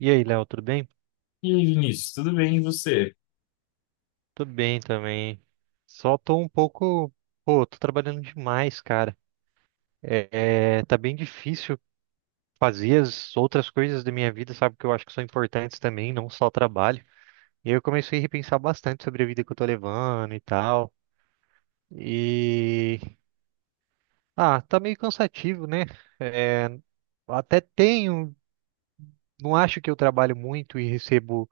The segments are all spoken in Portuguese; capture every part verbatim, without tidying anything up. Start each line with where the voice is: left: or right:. right: E aí, Léo, tudo bem?
left: E aí, Vinícius, tudo bem e você?
right: Tô bem também. Só tô um pouco. Pô, tô trabalhando demais, cara. É, é, tá bem difícil fazer as outras coisas da minha vida, sabe? Que eu acho que são importantes também, não só o trabalho. E aí eu comecei a repensar bastante sobre a vida que eu tô levando e tal. E. Ah, tá meio cansativo, né? Até tenho. Não acho que eu trabalho muito e recebo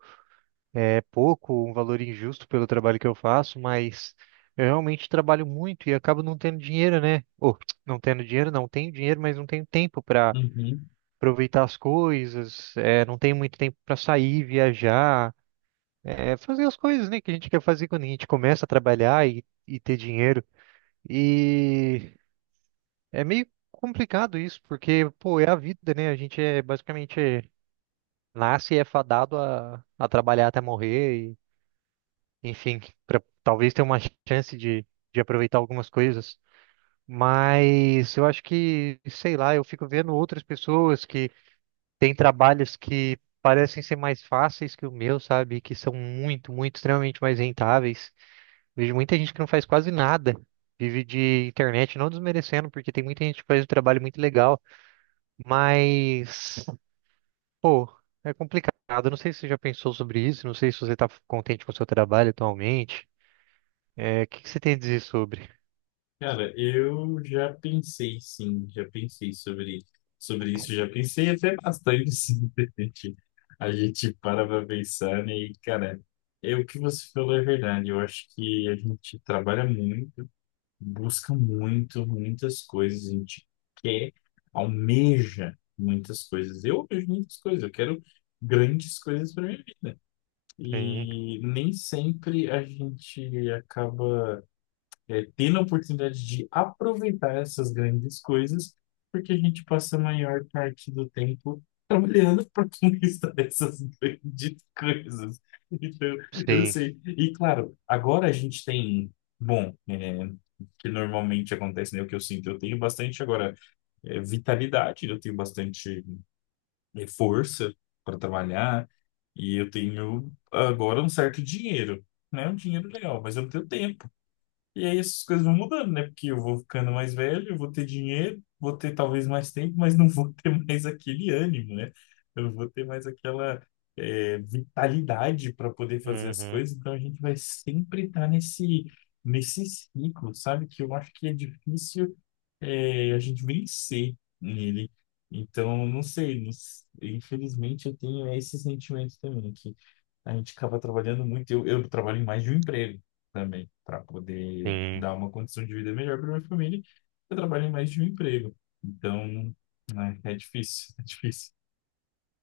right: pouco, um valor injusto pelo trabalho que eu faço, mas eu realmente trabalho muito e acabo não tendo dinheiro, né? Ou não tendo dinheiro, não tenho dinheiro, mas não tenho tempo para
left: Uhum.
right: aproveitar as coisas, é, não tenho muito tempo para sair, viajar, é, fazer as coisas, né, que a gente quer fazer quando a gente começa a trabalhar e, e ter dinheiro. E é meio complicado isso, porque, pô, é a vida, né? A gente é basicamente é, nasce e é fadado a, a trabalhar até morrer, enfim, para talvez ter uma chance de, de aproveitar algumas coisas. Mas eu acho que, sei lá, eu fico vendo outras pessoas que têm trabalhos que parecem ser mais fáceis que o meu, sabe? Que são muito, muito, extremamente mais rentáveis. Vejo muita gente que não faz quase nada. Vive de internet, não desmerecendo, porque tem muita gente que faz um trabalho muito legal, mas, pô, é complicado. Eu Não sei se você já pensou sobre isso, não sei se você está contente com o seu trabalho atualmente. É, o que que você tem a dizer sobre?
left: Cara, eu já pensei sim, já pensei sobre, sobre isso, já pensei até bastante sim, de repente. A gente para pra pensar, né? E, cara, é o que você falou é verdade. Eu acho que a gente trabalha muito, busca muito, muitas coisas, a gente quer, almeja muitas coisas. Eu almejo muitas coisas, eu quero grandes coisas para mim.
right: Sim,
left: E nem sempre a gente acaba é, tendo a oportunidade de aproveitar essas grandes coisas, porque a gente passa a maior parte do tempo trabalhando para conquistar essas grandes coisas. Então, eu
right: sim,
left: sei. E claro, agora a gente tem, bom, é, que normalmente acontece, né? O que eu sinto, eu tenho bastante agora é, vitalidade, eu tenho bastante é, força para trabalhar, e eu tenho agora um certo dinheiro, né, um dinheiro legal, mas eu não tenho tempo. E aí essas coisas vão mudando, né? Porque eu vou ficando mais velho, eu vou ter dinheiro, vou ter talvez mais tempo, mas não vou ter mais aquele ânimo, né? Eu não vou ter mais aquela é, vitalidade para poder fazer as
right: uhum,
left: coisas. Então a gente vai sempre estar nesse, nesse ciclo, sabe? Que eu acho que é difícil é, a gente vencer nele. Então, não sei, não s- infelizmente eu tenho esse sentimento também, que a gente acaba trabalhando muito. Eu, eu trabalho em mais de um emprego também, para poder
right: sim.
left: dar uma condição de vida melhor para minha família. Eu trabalho em mais de um emprego. Então, né, é difícil, é difícil.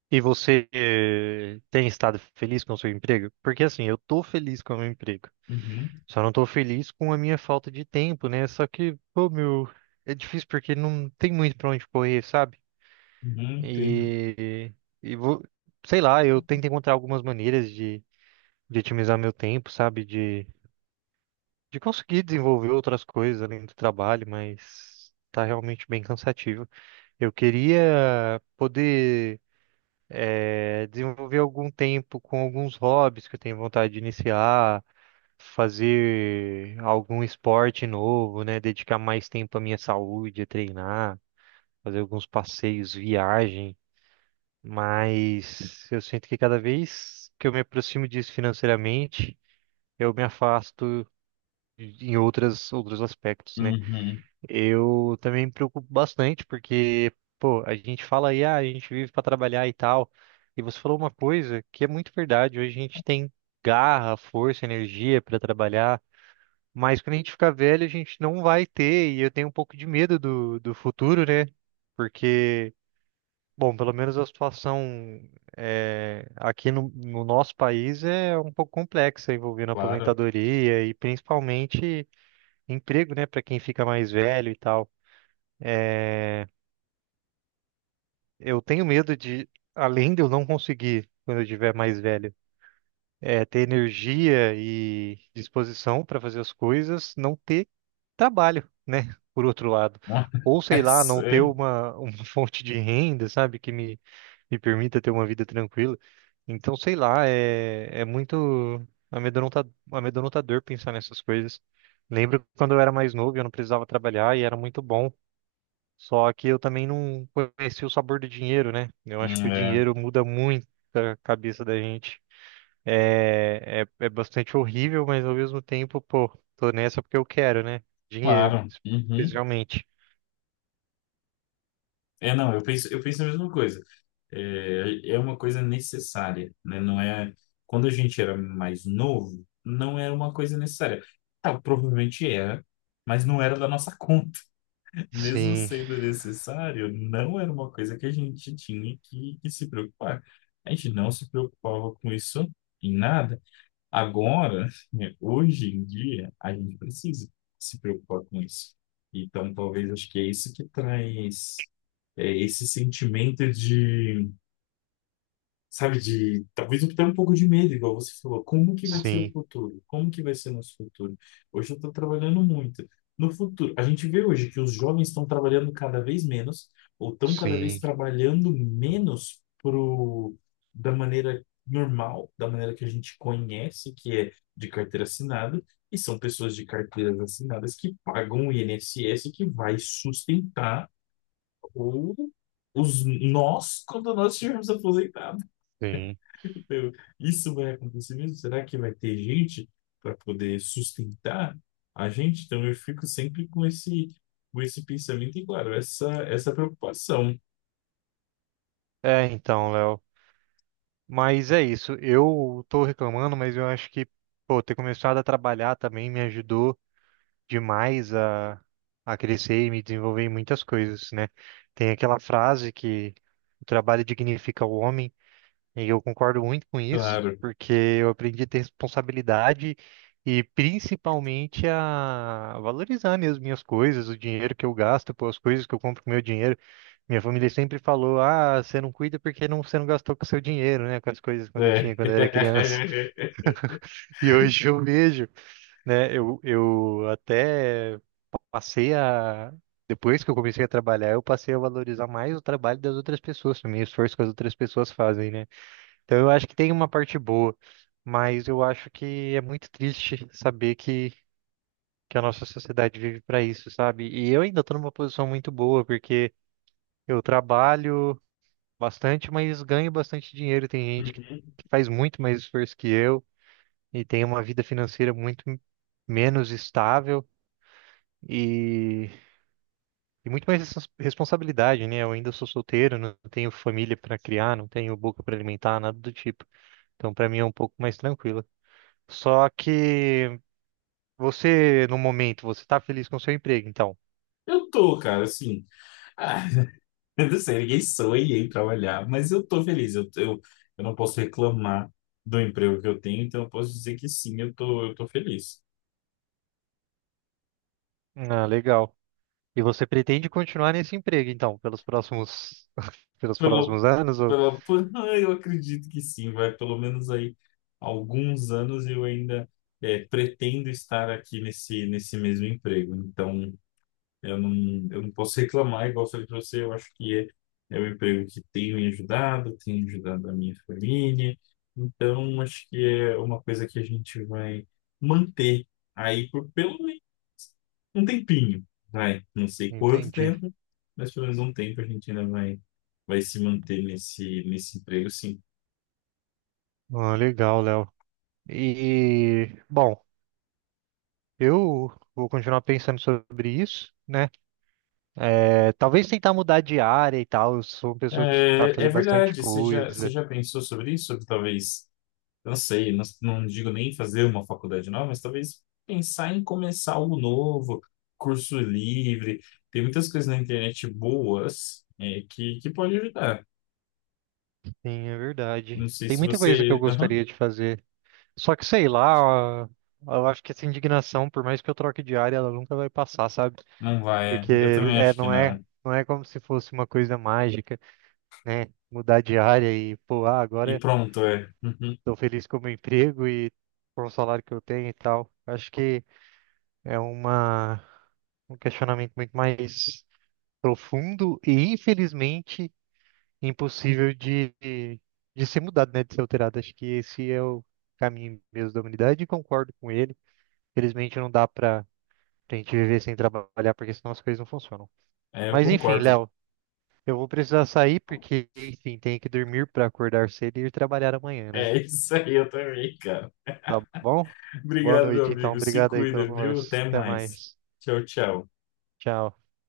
right: E você eh, tem estado feliz com o seu emprego? Porque assim, eu tô feliz com o meu emprego.
left: Uhum,
right: Só não tô feliz com a minha falta de tempo, né? Só que, pô, meu, é difícil porque não tem muito pra onde correr, sabe?
left: uhum, entendo.
right: E, e vou, sei lá, eu tento encontrar algumas maneiras de, de otimizar meu tempo, sabe? De, de conseguir desenvolver outras coisas além do trabalho, mas tá realmente bem cansativo. Eu queria poder eh, desenvolver algum tempo com alguns hobbies que eu tenho vontade de iniciar, fazer algum esporte novo, né? Dedicar mais tempo à minha saúde, a treinar, fazer alguns passeios, viagem. Mas eu sinto que cada vez que eu me aproximo disso financeiramente, eu me afasto em outras, outros aspectos, né?
left: Uhum,
right: Eu também me preocupo bastante, porque, pô, a gente fala aí, ah, a gente vive para trabalhar e tal. E você falou uma coisa que é muito verdade. Hoje a gente tem garra, força, energia para trabalhar, mas quando a gente ficar velho, a gente não vai ter. E eu tenho um pouco de medo do, do futuro, né? Porque, bom, pelo menos a situação é, aqui no, no nosso país é um pouco complexa, envolvendo
left: claro.
right: aposentadoria e principalmente emprego, né, para quem fica mais velho e tal. Eu tenho medo de, além de eu não conseguir, quando eu estiver mais velho, é, ter energia e disposição para fazer as coisas, não ter trabalho, né? Por outro lado. Ou sei
left: É
right: lá, não ter
left: sério.
right: uma, uma fonte de renda, sabe? Que me, me permita ter uma vida tranquila. Então, sei lá, é, é muito amedronta- amedrontador pensar nessas coisas. Lembro quando eu era mais novo, eu não precisava trabalhar e era muito bom. Só que eu também não conheci o sabor do dinheiro, né? Eu
left: Hum,
right: acho que o
left: É,
right: dinheiro muda muito a cabeça da gente. É, é, é bastante horrível, mas ao mesmo tempo, pô, tô nessa porque eu quero, né? Dinheiro,
left: claro. Uhum.
right: especialmente.
left: É, não, eu penso, eu penso a mesma coisa. É, é uma coisa necessária, né? Não é... Quando a gente era mais novo, não era uma coisa necessária. Ah, provavelmente era, mas não era da nossa conta. Mesmo
right: Sim,
left: sendo necessário, não era uma coisa que a gente tinha que, que se preocupar. A gente não se preocupava com isso em nada. Agora, né, hoje em dia, a gente precisa se preocupar com isso. Então, talvez acho que é isso que traz é, esse sentimento de, sabe, de talvez até um pouco de medo, igual você falou. Como que vai ser o
right: sim,
left: futuro? Como que vai ser nosso futuro? Hoje eu estou trabalhando muito. No futuro, a gente vê hoje que os jovens estão trabalhando cada vez menos, ou estão cada vez
right: sim,
left: trabalhando menos pro, da maneira normal, da maneira que a gente conhece, que é de carteira assinada, e são pessoas de carteiras assinadas que pagam o I N S S que vai sustentar o, os nós quando nós estivermos aposentados.
right: sim.
left: Eu, isso vai acontecer mesmo? Será que vai ter gente para poder sustentar a gente? Então eu fico sempre com esse, com esse pensamento e, claro, essa, essa preocupação,
right: É, então, Léo. Mas é isso. Eu tô reclamando, mas eu acho que, pô, ter começado a trabalhar também me ajudou demais a, a crescer e me desenvolver em muitas coisas, né? Tem aquela frase que o trabalho dignifica o homem, e eu concordo muito com isso,
left: claro.
right: porque eu aprendi a ter responsabilidade e principalmente a valorizar mesmo minhas coisas, o dinheiro que eu gasto, pô, as coisas que eu compro com meu dinheiro. Minha família sempre falou: ah, você não cuida porque não, você não gastou com o seu dinheiro, né? Com as coisas quando eu
left: É.
right: tinha, quando eu era criança. E hoje eu vejo, né? Eu, eu até passei a. Depois que eu comecei a trabalhar, eu passei a valorizar mais o trabalho das outras pessoas também, o esforço que as outras pessoas fazem, né? Então eu acho que tem uma parte boa, mas eu acho que é muito triste saber que, que a nossa sociedade vive para isso, sabe? E eu ainda estou numa posição muito boa, porque eu trabalho bastante, mas ganho bastante dinheiro. Tem gente que
left: Uhum.
right: que faz muito mais esforço que eu e tem uma vida financeira muito menos estável. E E muito mais respons- responsabilidade, né? Eu ainda sou solteiro, não tenho família para criar, não tenho boca para alimentar, nada do tipo. Então, para mim é um pouco mais tranquilo. Só que você, no momento, você está feliz com o seu emprego, então.
left: Eu tô, cara, assim. Ah, eu não sei, ninguém sonha em trabalhar, mas eu tô feliz. Eu, eu, eu não posso reclamar do emprego que eu tenho, então eu posso dizer que sim, eu tô, eu tô feliz.
right: Ah, legal. E você pretende continuar nesse emprego, então, pelos próximos, pelos
left: Pelo
right: próximos anos? Ou...
left: Pela- por- Ah, eu acredito que sim, vai pelo menos aí alguns anos eu ainda é, pretendo estar aqui nesse, nesse mesmo emprego. Então, eu não, eu não posso reclamar, igual eu falei para você, eu acho que é, é um emprego que tem me ajudado, tem ajudado a minha família. Então, acho que é uma coisa que a gente vai manter aí por pelo um tempinho, vai, não sei quanto
right: Entendi.
left: tempo, mas pelo menos um tempo a gente ainda vai, vai se manter nesse, nesse emprego, sim.
right: Ah, legal, Léo. E, bom, eu vou continuar pensando sobre isso, né? É, talvez tentar mudar de área e tal. Eu sou uma pessoa que sabe
left: É, é
right: fazer bastante
left: verdade, você já, você
right: coisa.
left: já pensou sobre isso? Sobre talvez, eu não sei, não, não digo nem fazer uma faculdade nova, mas talvez pensar em começar algo novo, curso livre, tem muitas coisas na internet boas, é, que, que pode ajudar.
right: Sim, é
left: Não
right: verdade.
left: sei
right: Tem
left: se
right: muita coisa que eu
left: você... Aham,
right: gostaria de fazer. Só que sei lá, eu acho que essa indignação, por mais que eu troque de área, ela nunca vai passar, sabe?
left: não vai, é.
right: Porque
left: Eu também
right: é,
left: acho que
right: não é,
left: não.
right: não é como se fosse uma coisa mágica, né? Mudar de área e, pô, ah,
left: E
right: agora
left: pronto, é. Uhum.
right: tô feliz com o meu emprego e com o salário que eu tenho e tal. Acho que é uma, um questionamento muito mais profundo e, infelizmente, impossível de, de ser mudado, né? De ser alterado. Acho que esse é o caminho mesmo da humanidade e concordo com ele. Felizmente não dá pra, pra gente viver sem trabalhar, porque senão as coisas não funcionam.
left: É, eu
right: Mas enfim,
left: concordo.
right: Léo, eu vou precisar sair porque, enfim, tenho que dormir pra acordar cedo e ir trabalhar amanhã, né?
left: É isso aí, eu também, cara.
right: Tá bom? Boa
left: Obrigado, meu
right: noite, então.
left: amigo. Se
right: Obrigado aí pela
left: cuida, viu?
right: conversa.
left: Até
right: Até
left: mais.
right: mais.
left: Tchau, tchau.
right: Tchau.